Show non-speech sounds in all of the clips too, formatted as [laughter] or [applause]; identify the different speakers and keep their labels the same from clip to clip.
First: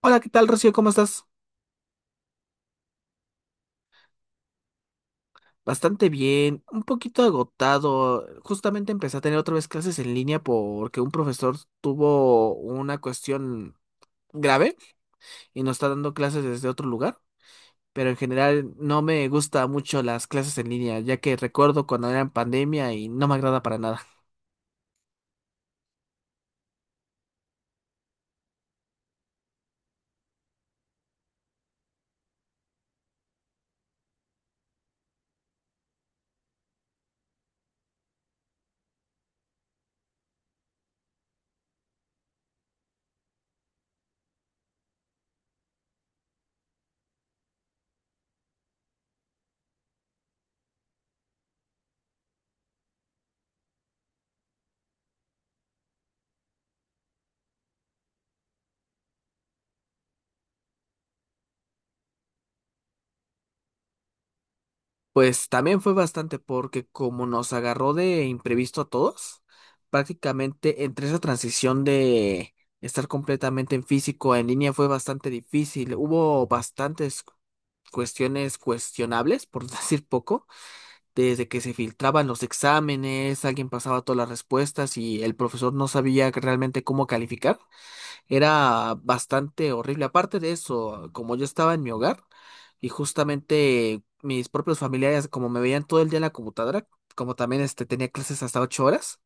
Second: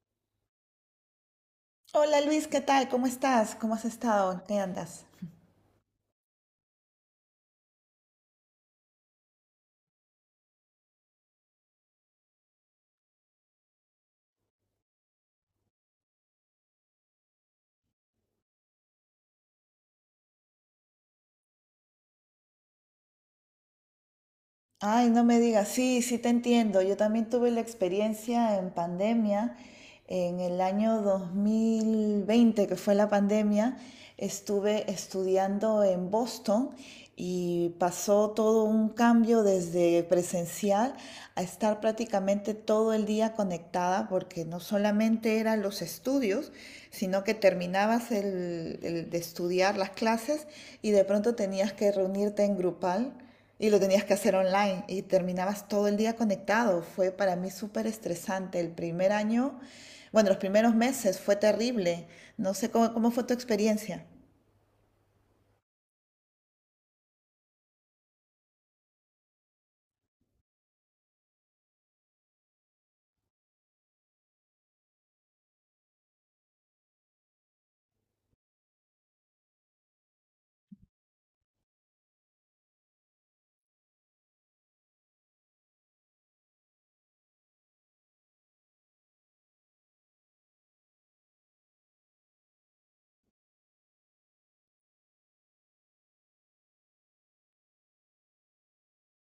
Speaker 1: Hola, ¿qué tal, Rocío? ¿Cómo estás?
Speaker 2: Hola Luis, ¿qué tal? ¿Cómo estás? ¿Cómo has estado? ¿En ¿Qué andas?
Speaker 1: Bastante bien, un poquito agotado. Justamente empecé a tener otra vez clases en línea porque un profesor tuvo una cuestión grave y nos está dando clases desde otro lugar. Pero en general no me gusta mucho las clases en línea, ya que recuerdo cuando era en pandemia y no me agrada para nada.
Speaker 2: Ay, no me digas, sí, te entiendo. Yo también tuve la experiencia en pandemia, en el año 2020, que fue la pandemia, estuve estudiando en Boston y pasó todo un cambio desde presencial a estar prácticamente todo el día conectada, porque no solamente eran los estudios, sino que terminabas el de estudiar las clases y de pronto tenías que reunirte en grupal y lo tenías que hacer online y terminabas todo el día conectado. Fue para mí súper estresante. El primer año, bueno, los primeros meses fue terrible. No sé cómo fue tu experiencia.
Speaker 1: Pues también fue bastante porque como nos agarró de imprevisto a todos, prácticamente entre esa transición de estar completamente en físico a en línea fue bastante difícil. Hubo bastantes cuestiones cuestionables, por [laughs] decir poco, desde que se filtraban los exámenes, alguien pasaba todas las respuestas y el profesor no sabía realmente cómo calificar. Era bastante horrible. Aparte de eso, como yo estaba en mi hogar y justamente mis propios familiares, como me veían todo el día en la computadora, como también este, tenía clases hasta ocho horas,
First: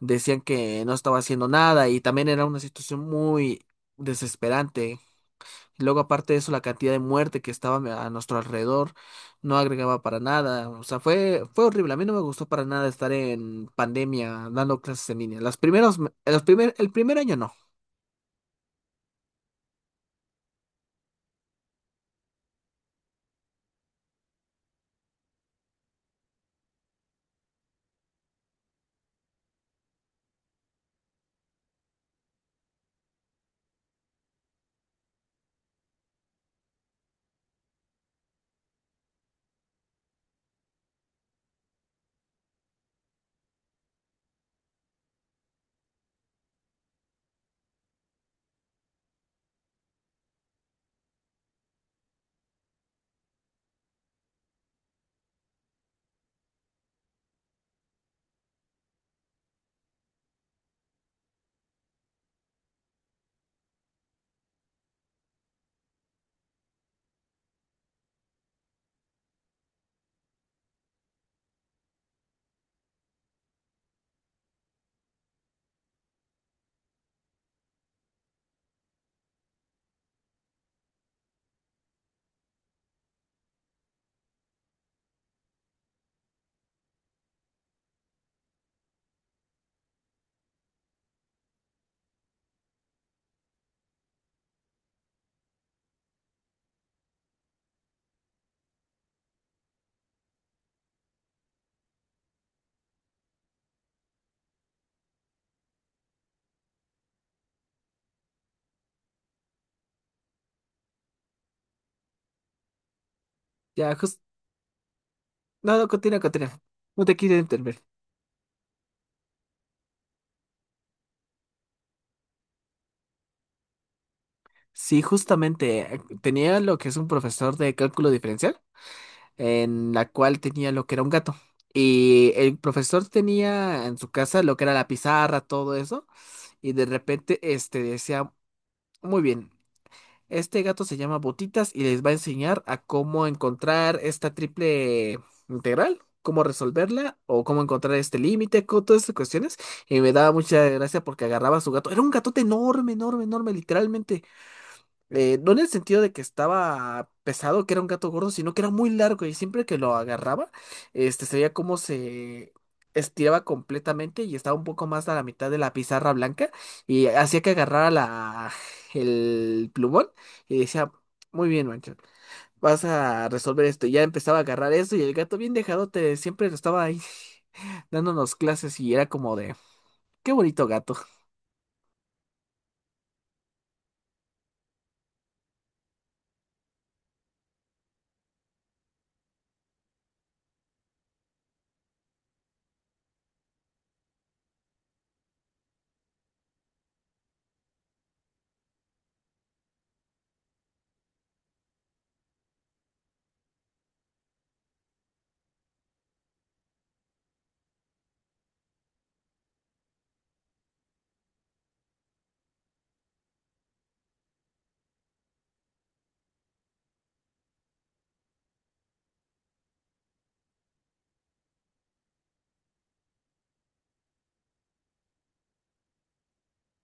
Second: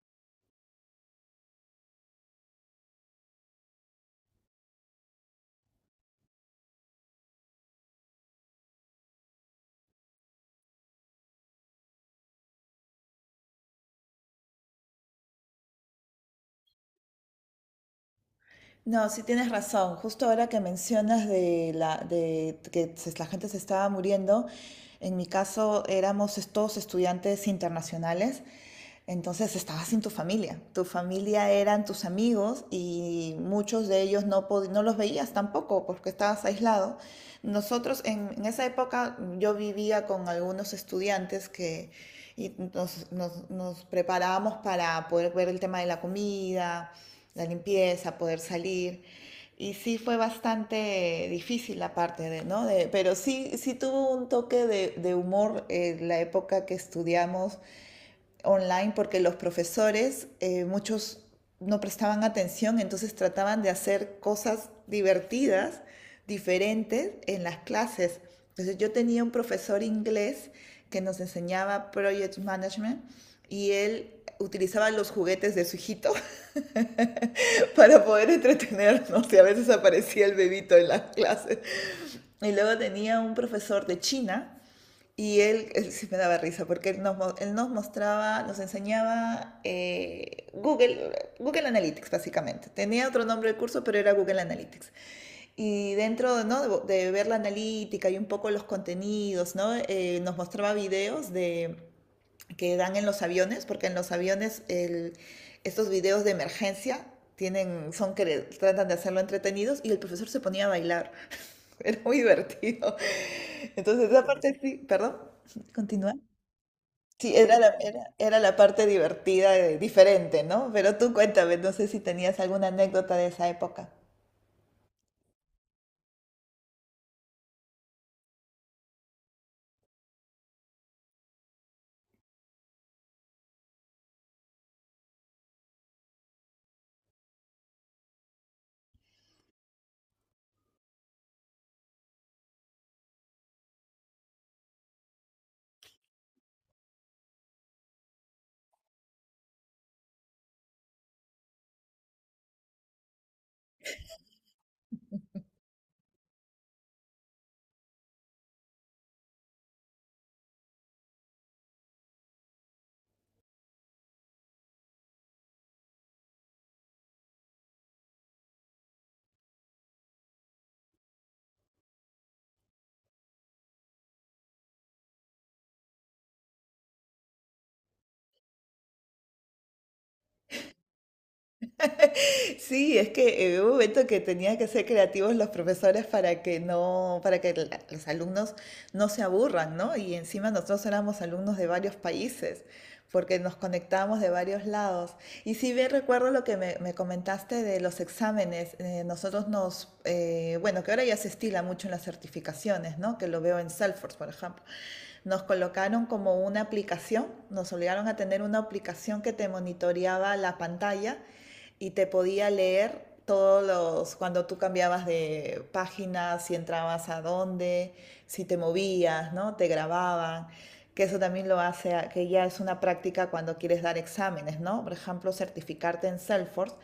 Speaker 1: decían que no estaba haciendo nada y también era una situación muy desesperante. Luego, aparte de eso, la cantidad de muerte que estaba a nuestro alrededor no agregaba para nada. O sea, fue horrible. A mí no me gustó para nada estar en pandemia dando clases en línea. Las primeros, me- los primer, el primer año no.
Speaker 2: No, sí tienes razón. Justo ahora que mencionas de la de que se- la gente se estaba muriendo, en mi caso éramos es- todos estudiantes internacionales, entonces estabas sin tu familia. Tu familia eran tus amigos y muchos de ellos no pod- no los veías tampoco porque estabas aislado. Nosotros en esa época yo vivía con algunos estudiantes que y nos preparábamos para poder ver el tema de la comida, la limpieza, poder salir. Y sí fue bastante difícil la parte de, ¿no? De, pero sí, sí tuvo un toque de humor, la época que estudiamos online, porque los profesores, muchos no prestaban atención, entonces trataban de hacer cosas divertidas, diferentes en las clases. Entonces yo tenía un profesor inglés que nos enseñaba Project Management y él utilizaba los juguetes de su hijito [laughs] para poder entretenernos y a veces aparecía el bebito en las clases. Y luego tenía un profesor de China y él sí me daba risa porque él nos mostraba, nos enseñaba Google, Google Analytics básicamente. Tenía otro nombre del curso, pero era Google Analytics. Y dentro, ¿no?, de ver la analítica y un poco los contenidos, ¿no? Nos mostraba videos de que dan en los aviones, porque en los aviones el- estos videos de emergencia tienen, son que tratan de hacerlo entretenidos y el profesor se ponía a bailar. [laughs] Era muy divertido.
Speaker 1: Ya,
Speaker 2: Entonces,
Speaker 1: jus-
Speaker 2: esa parte sí, perdón,
Speaker 1: No, no,
Speaker 2: continúa.
Speaker 1: continúa, continúa. No te quiero
Speaker 2: Sí, era la,
Speaker 1: interrumpir.
Speaker 2: era, era la parte divertida, diferente, ¿no? Pero tú cuéntame, no sé si tenías alguna anécdota de esa época.
Speaker 1: Sí, justamente tenía lo que es un profesor de cálculo diferencial, en la cual tenía lo que era un gato. Y el profesor tenía en su casa lo que era la pizarra, todo eso, y de repente este decía, muy bien, este gato se llama Botitas y les va a enseñar a cómo encontrar esta triple integral, cómo resolverla o cómo encontrar este límite, todas estas cuestiones. Y me daba mucha gracia porque agarraba a su gato. Era un gatote enorme, enorme, enorme, literalmente. No en el sentido de que estaba pesado, que era un gato gordo, sino que era muy largo y siempre que lo agarraba, este, se veía cómo se estiraba completamente y estaba un poco más a la mitad de la pizarra blanca y hacía que agarrara el plumón y decía, muy bien, Mancho, vas a resolver esto. Y ya empezaba a agarrar eso y el gato bien dejado te siempre lo estaba ahí [laughs] dándonos clases y era como de, qué bonito gato.
Speaker 2: Sí, es que hubo un momento que tenían que ser creativos los profesores para que no, para que la- los alumnos no se aburran, ¿no? Y encima nosotros éramos alumnos de varios países, porque nos conectábamos de varios lados. Y si bien recuerdo lo que me comentaste de los exámenes, nosotros nos, bueno, que ahora ya se estila mucho en las certificaciones, ¿no? Que lo veo en Salesforce, por ejemplo nos colocaron como una aplicación, nos obligaron a tener una aplicación que te monitoreaba la pantalla y te podía leer todos los, cuando tú cambiabas de página, si entrabas a dónde, si te movías, ¿no? Te grababan, que eso también lo hace, que ya es una práctica cuando quieres dar exámenes, ¿no? Por ejemplo, certificarte en Salesforce,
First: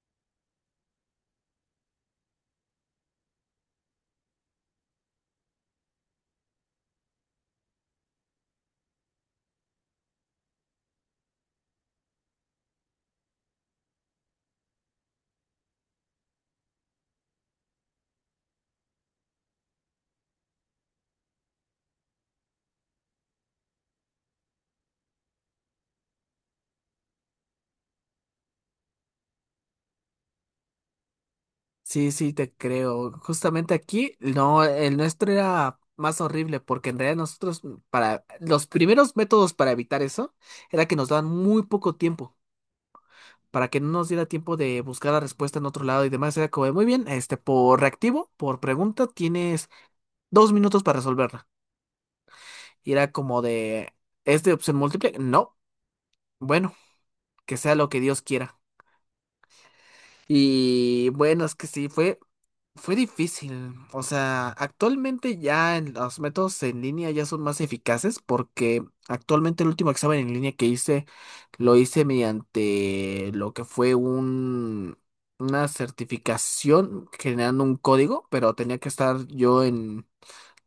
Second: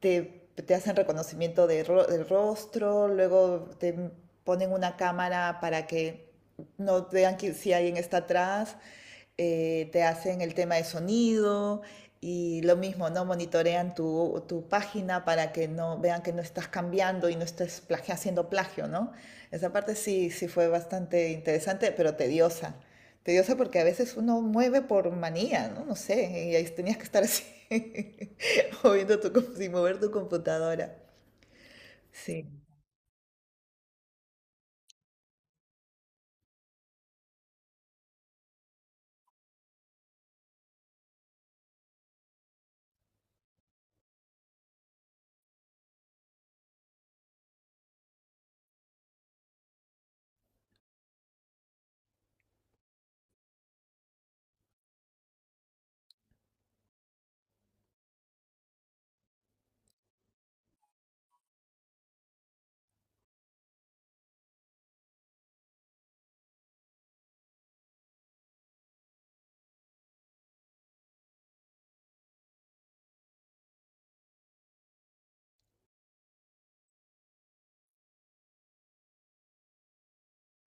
Speaker 2: te hacen reconocimiento de ro- del rostro, luego te ponen una cámara para que no vean que, si alguien está atrás, te hacen el tema de sonido y lo mismo, ¿no? Monitorean tu página para que no vean que no estás cambiando y no estés plagi- haciendo plagio, ¿no? Esa parte sí, sí fue bastante interesante, pero tediosa. Tediosa porque a veces uno mueve por manía, ¿no? No sé, y ahí tenías que estar así, [laughs] moviendo tu, com- sin mover tu computadora.
Speaker 1: Sí, sí,
Speaker 2: Sí,
Speaker 1: te creo. Justamente aquí, no, el nuestro era más horrible porque en realidad nosotros, para los primeros métodos para evitar eso, era que nos daban muy poco tiempo, para que no nos diera tiempo de buscar la respuesta en otro lado y demás. Era como, de, muy bien, este, por reactivo, por pregunta, tienes dos minutos para resolverla. Y era como de, ¿es de opción múltiple? No. Bueno, que sea lo que Dios quiera. Y bueno, es que sí, fue fue difícil. O sea, actualmente ya los métodos en línea ya son más eficaces porque actualmente el último examen en línea que hice lo hice mediante lo que fue una certificación generando un código, pero tenía que estar yo en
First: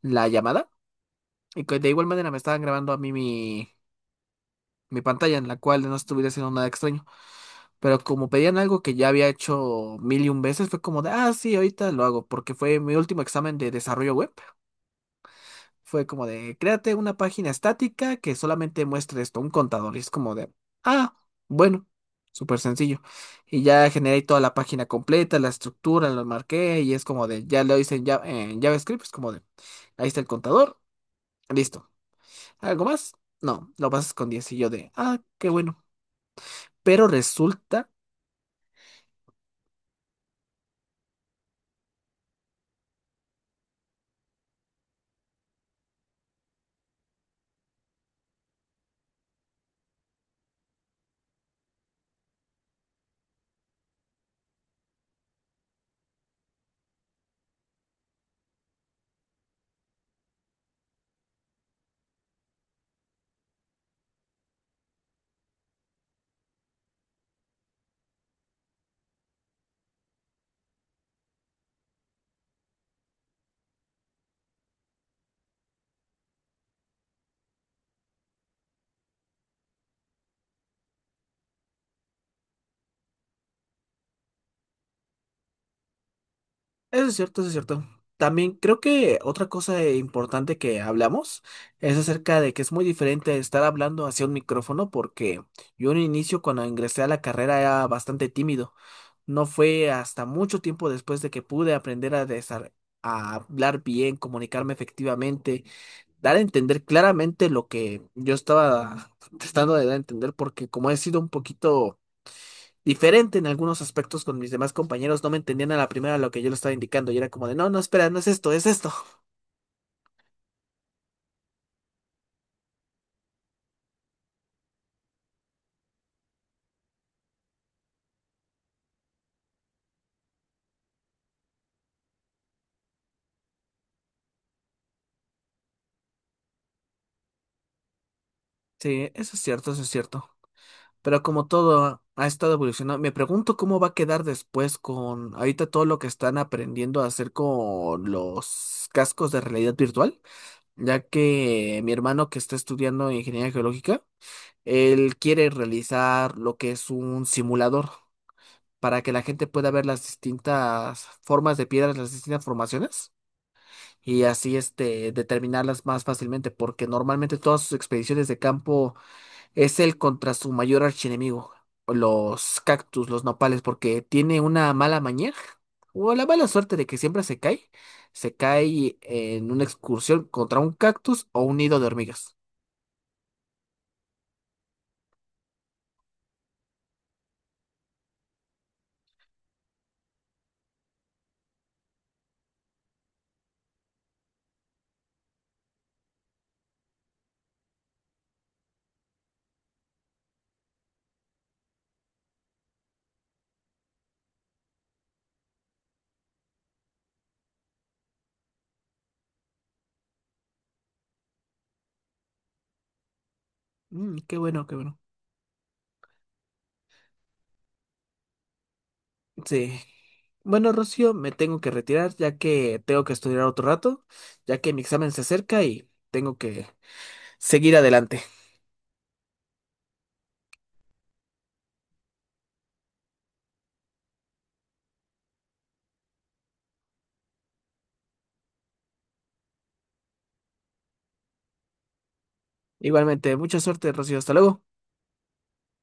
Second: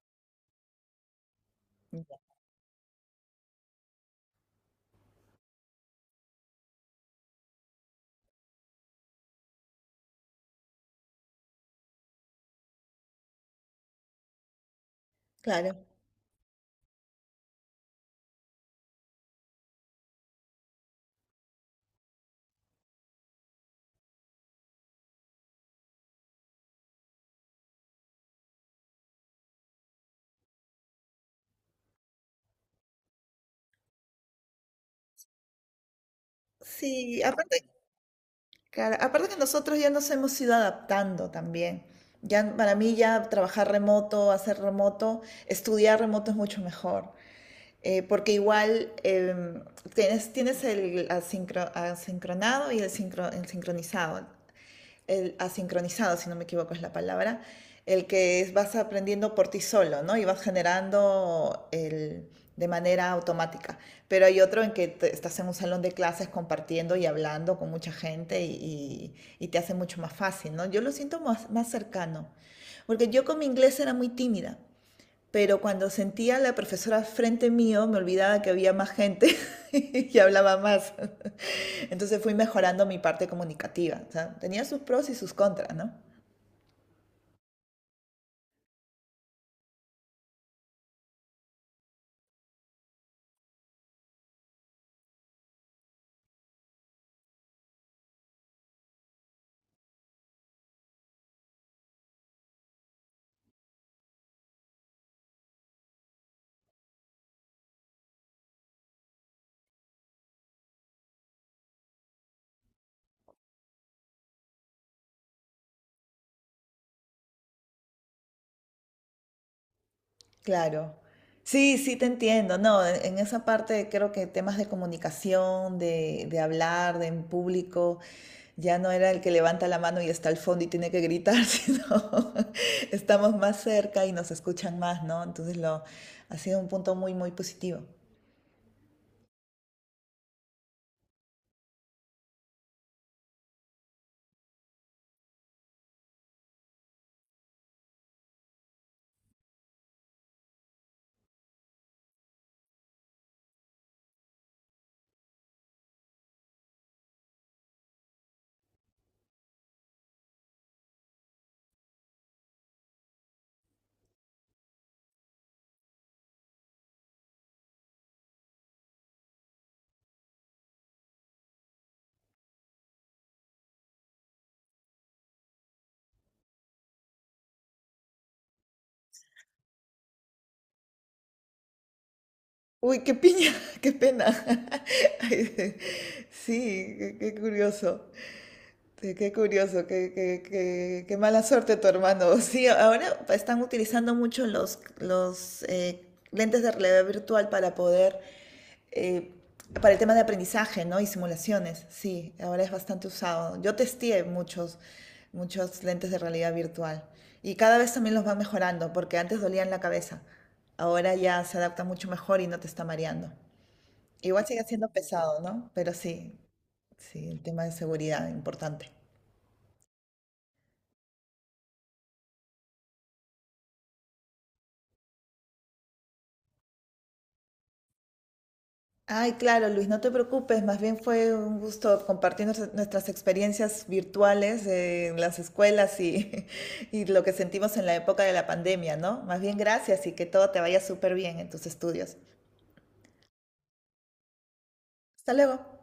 Speaker 1: la llamada y que de igual manera me estaban grabando a mí mi pantalla en la cual no estuviera haciendo nada extraño. Pero como pedían algo que ya había hecho mil y un veces, fue como de, ah, sí, ahorita lo hago, porque fue mi último examen de desarrollo web.
Speaker 2: claro.
Speaker 1: Fue como de, créate una página estática que solamente muestre esto, un contador. Y es como de, ah, bueno, súper sencillo. Y ya generé toda la página completa, la estructura, lo marqué, y es como de, ya lo hice en JavaScript, es como de, ahí está el contador, listo. ¿Algo más? No, lo pasas con 10. Y yo de, ah, qué bueno. Pero
Speaker 2: Sí, aparte,
Speaker 1: resulta
Speaker 2: claro, aparte que nosotros ya nos hemos ido adaptando también. Ya para mí ya trabajar remoto, hacer remoto, estudiar remoto es mucho mejor. Porque igual tienes, tienes el asincro- asincronado y el, sincro- el sincronizado. El asincronizado, si no me equivoco es la palabra, el que es- vas aprendiendo por ti solo, ¿no? Y vas generando el, de manera automática. Pero hay otro en que te- estás en un salón de clases compartiendo y hablando con mucha gente y te hace mucho más fácil, ¿no? Yo lo siento más cercano, porque yo con mi inglés era muy tímida pero cuando sentía a la profesora frente mío, me olvidaba que había más gente [laughs] y hablaba más. Entonces fui mejorando mi parte comunicativa. O sea, tenía sus pros y sus contras, ¿no?
Speaker 1: eso es cierto, eso es cierto. También creo que otra cosa importante que hablamos es acerca de que es muy diferente estar hablando hacia un micrófono porque yo en un inicio cuando ingresé a la carrera era bastante tímido. No fue hasta mucho tiempo después de que pude aprender a, a hablar bien, comunicarme efectivamente, dar a entender claramente lo que yo estaba tratando de dar a entender porque como he sido un poquito diferente en algunos aspectos con mis demás compañeros, no me entendían a la primera lo que yo le estaba indicando y era como de, no, no, espera, no es esto, es esto.
Speaker 2: Claro. Sí, sí, te entiendo. No, en esa parte creo que temas de comunicación, de hablar, de en público, ya no era el que levanta la mano y está al fondo y tiene que gritar, [laughs] sino estamos más cerca y nos escuchan más, ¿no? Entonces lo, ha sido un punto muy, muy positivo.
Speaker 1: Sí, eso es cierto, eso es cierto. Pero como todo ha estado evolucionando, me pregunto cómo va a quedar después con ahorita todo lo que están aprendiendo a hacer con los cascos de realidad virtual, ya que mi hermano que está estudiando ingeniería geológica, él quiere realizar lo que es un simulador para que la gente pueda ver las distintas formas de piedras, las distintas formaciones. Y así este, determinarlas más fácilmente, porque normalmente todas sus expediciones de campo es él contra su mayor archienemigo, los cactus, los nopales, porque tiene una mala maña o la mala suerte de que siempre se cae en una excursión contra un cactus o un nido de hormigas.
Speaker 2: Uy, qué piña, [laughs] qué pena. [laughs] Ay, sí, qué curioso. Sí, qué curioso, qué mala suerte tu hermano. [laughs] Sí, ahora están utilizando mucho los lentes de realidad virtual para poder, eh, para el tema de aprendizaje, ¿no? Y simulaciones, sí, ahora es bastante usado. Yo testé muchos, muchos lentes de realidad virtual y cada vez también los van mejorando porque antes dolían la cabeza. Ahora ya se adapta mucho mejor y no te está mareando.
Speaker 1: Mm, qué
Speaker 2: Igual sigue
Speaker 1: bueno, qué
Speaker 2: siendo
Speaker 1: bueno.
Speaker 2: pesado, ¿no? Pero sí, sí, el tema de seguridad importante.
Speaker 1: Sí. Bueno, Rocío, me tengo que retirar ya que tengo que estudiar otro rato, ya que mi examen se acerca y tengo que seguir adelante.
Speaker 2: Ay, claro, Luis, no te preocupes, más bien fue un gusto compartir nuestra- nuestras experiencias virtuales en las escuelas y, [laughs] y lo que sentimos en la época de la pandemia, ¿no? Más bien gracias y que todo te vaya súper bien en tus estudios.
Speaker 1: Igualmente, mucha suerte, Rocío. Hasta luego.
Speaker 2: Hasta luego.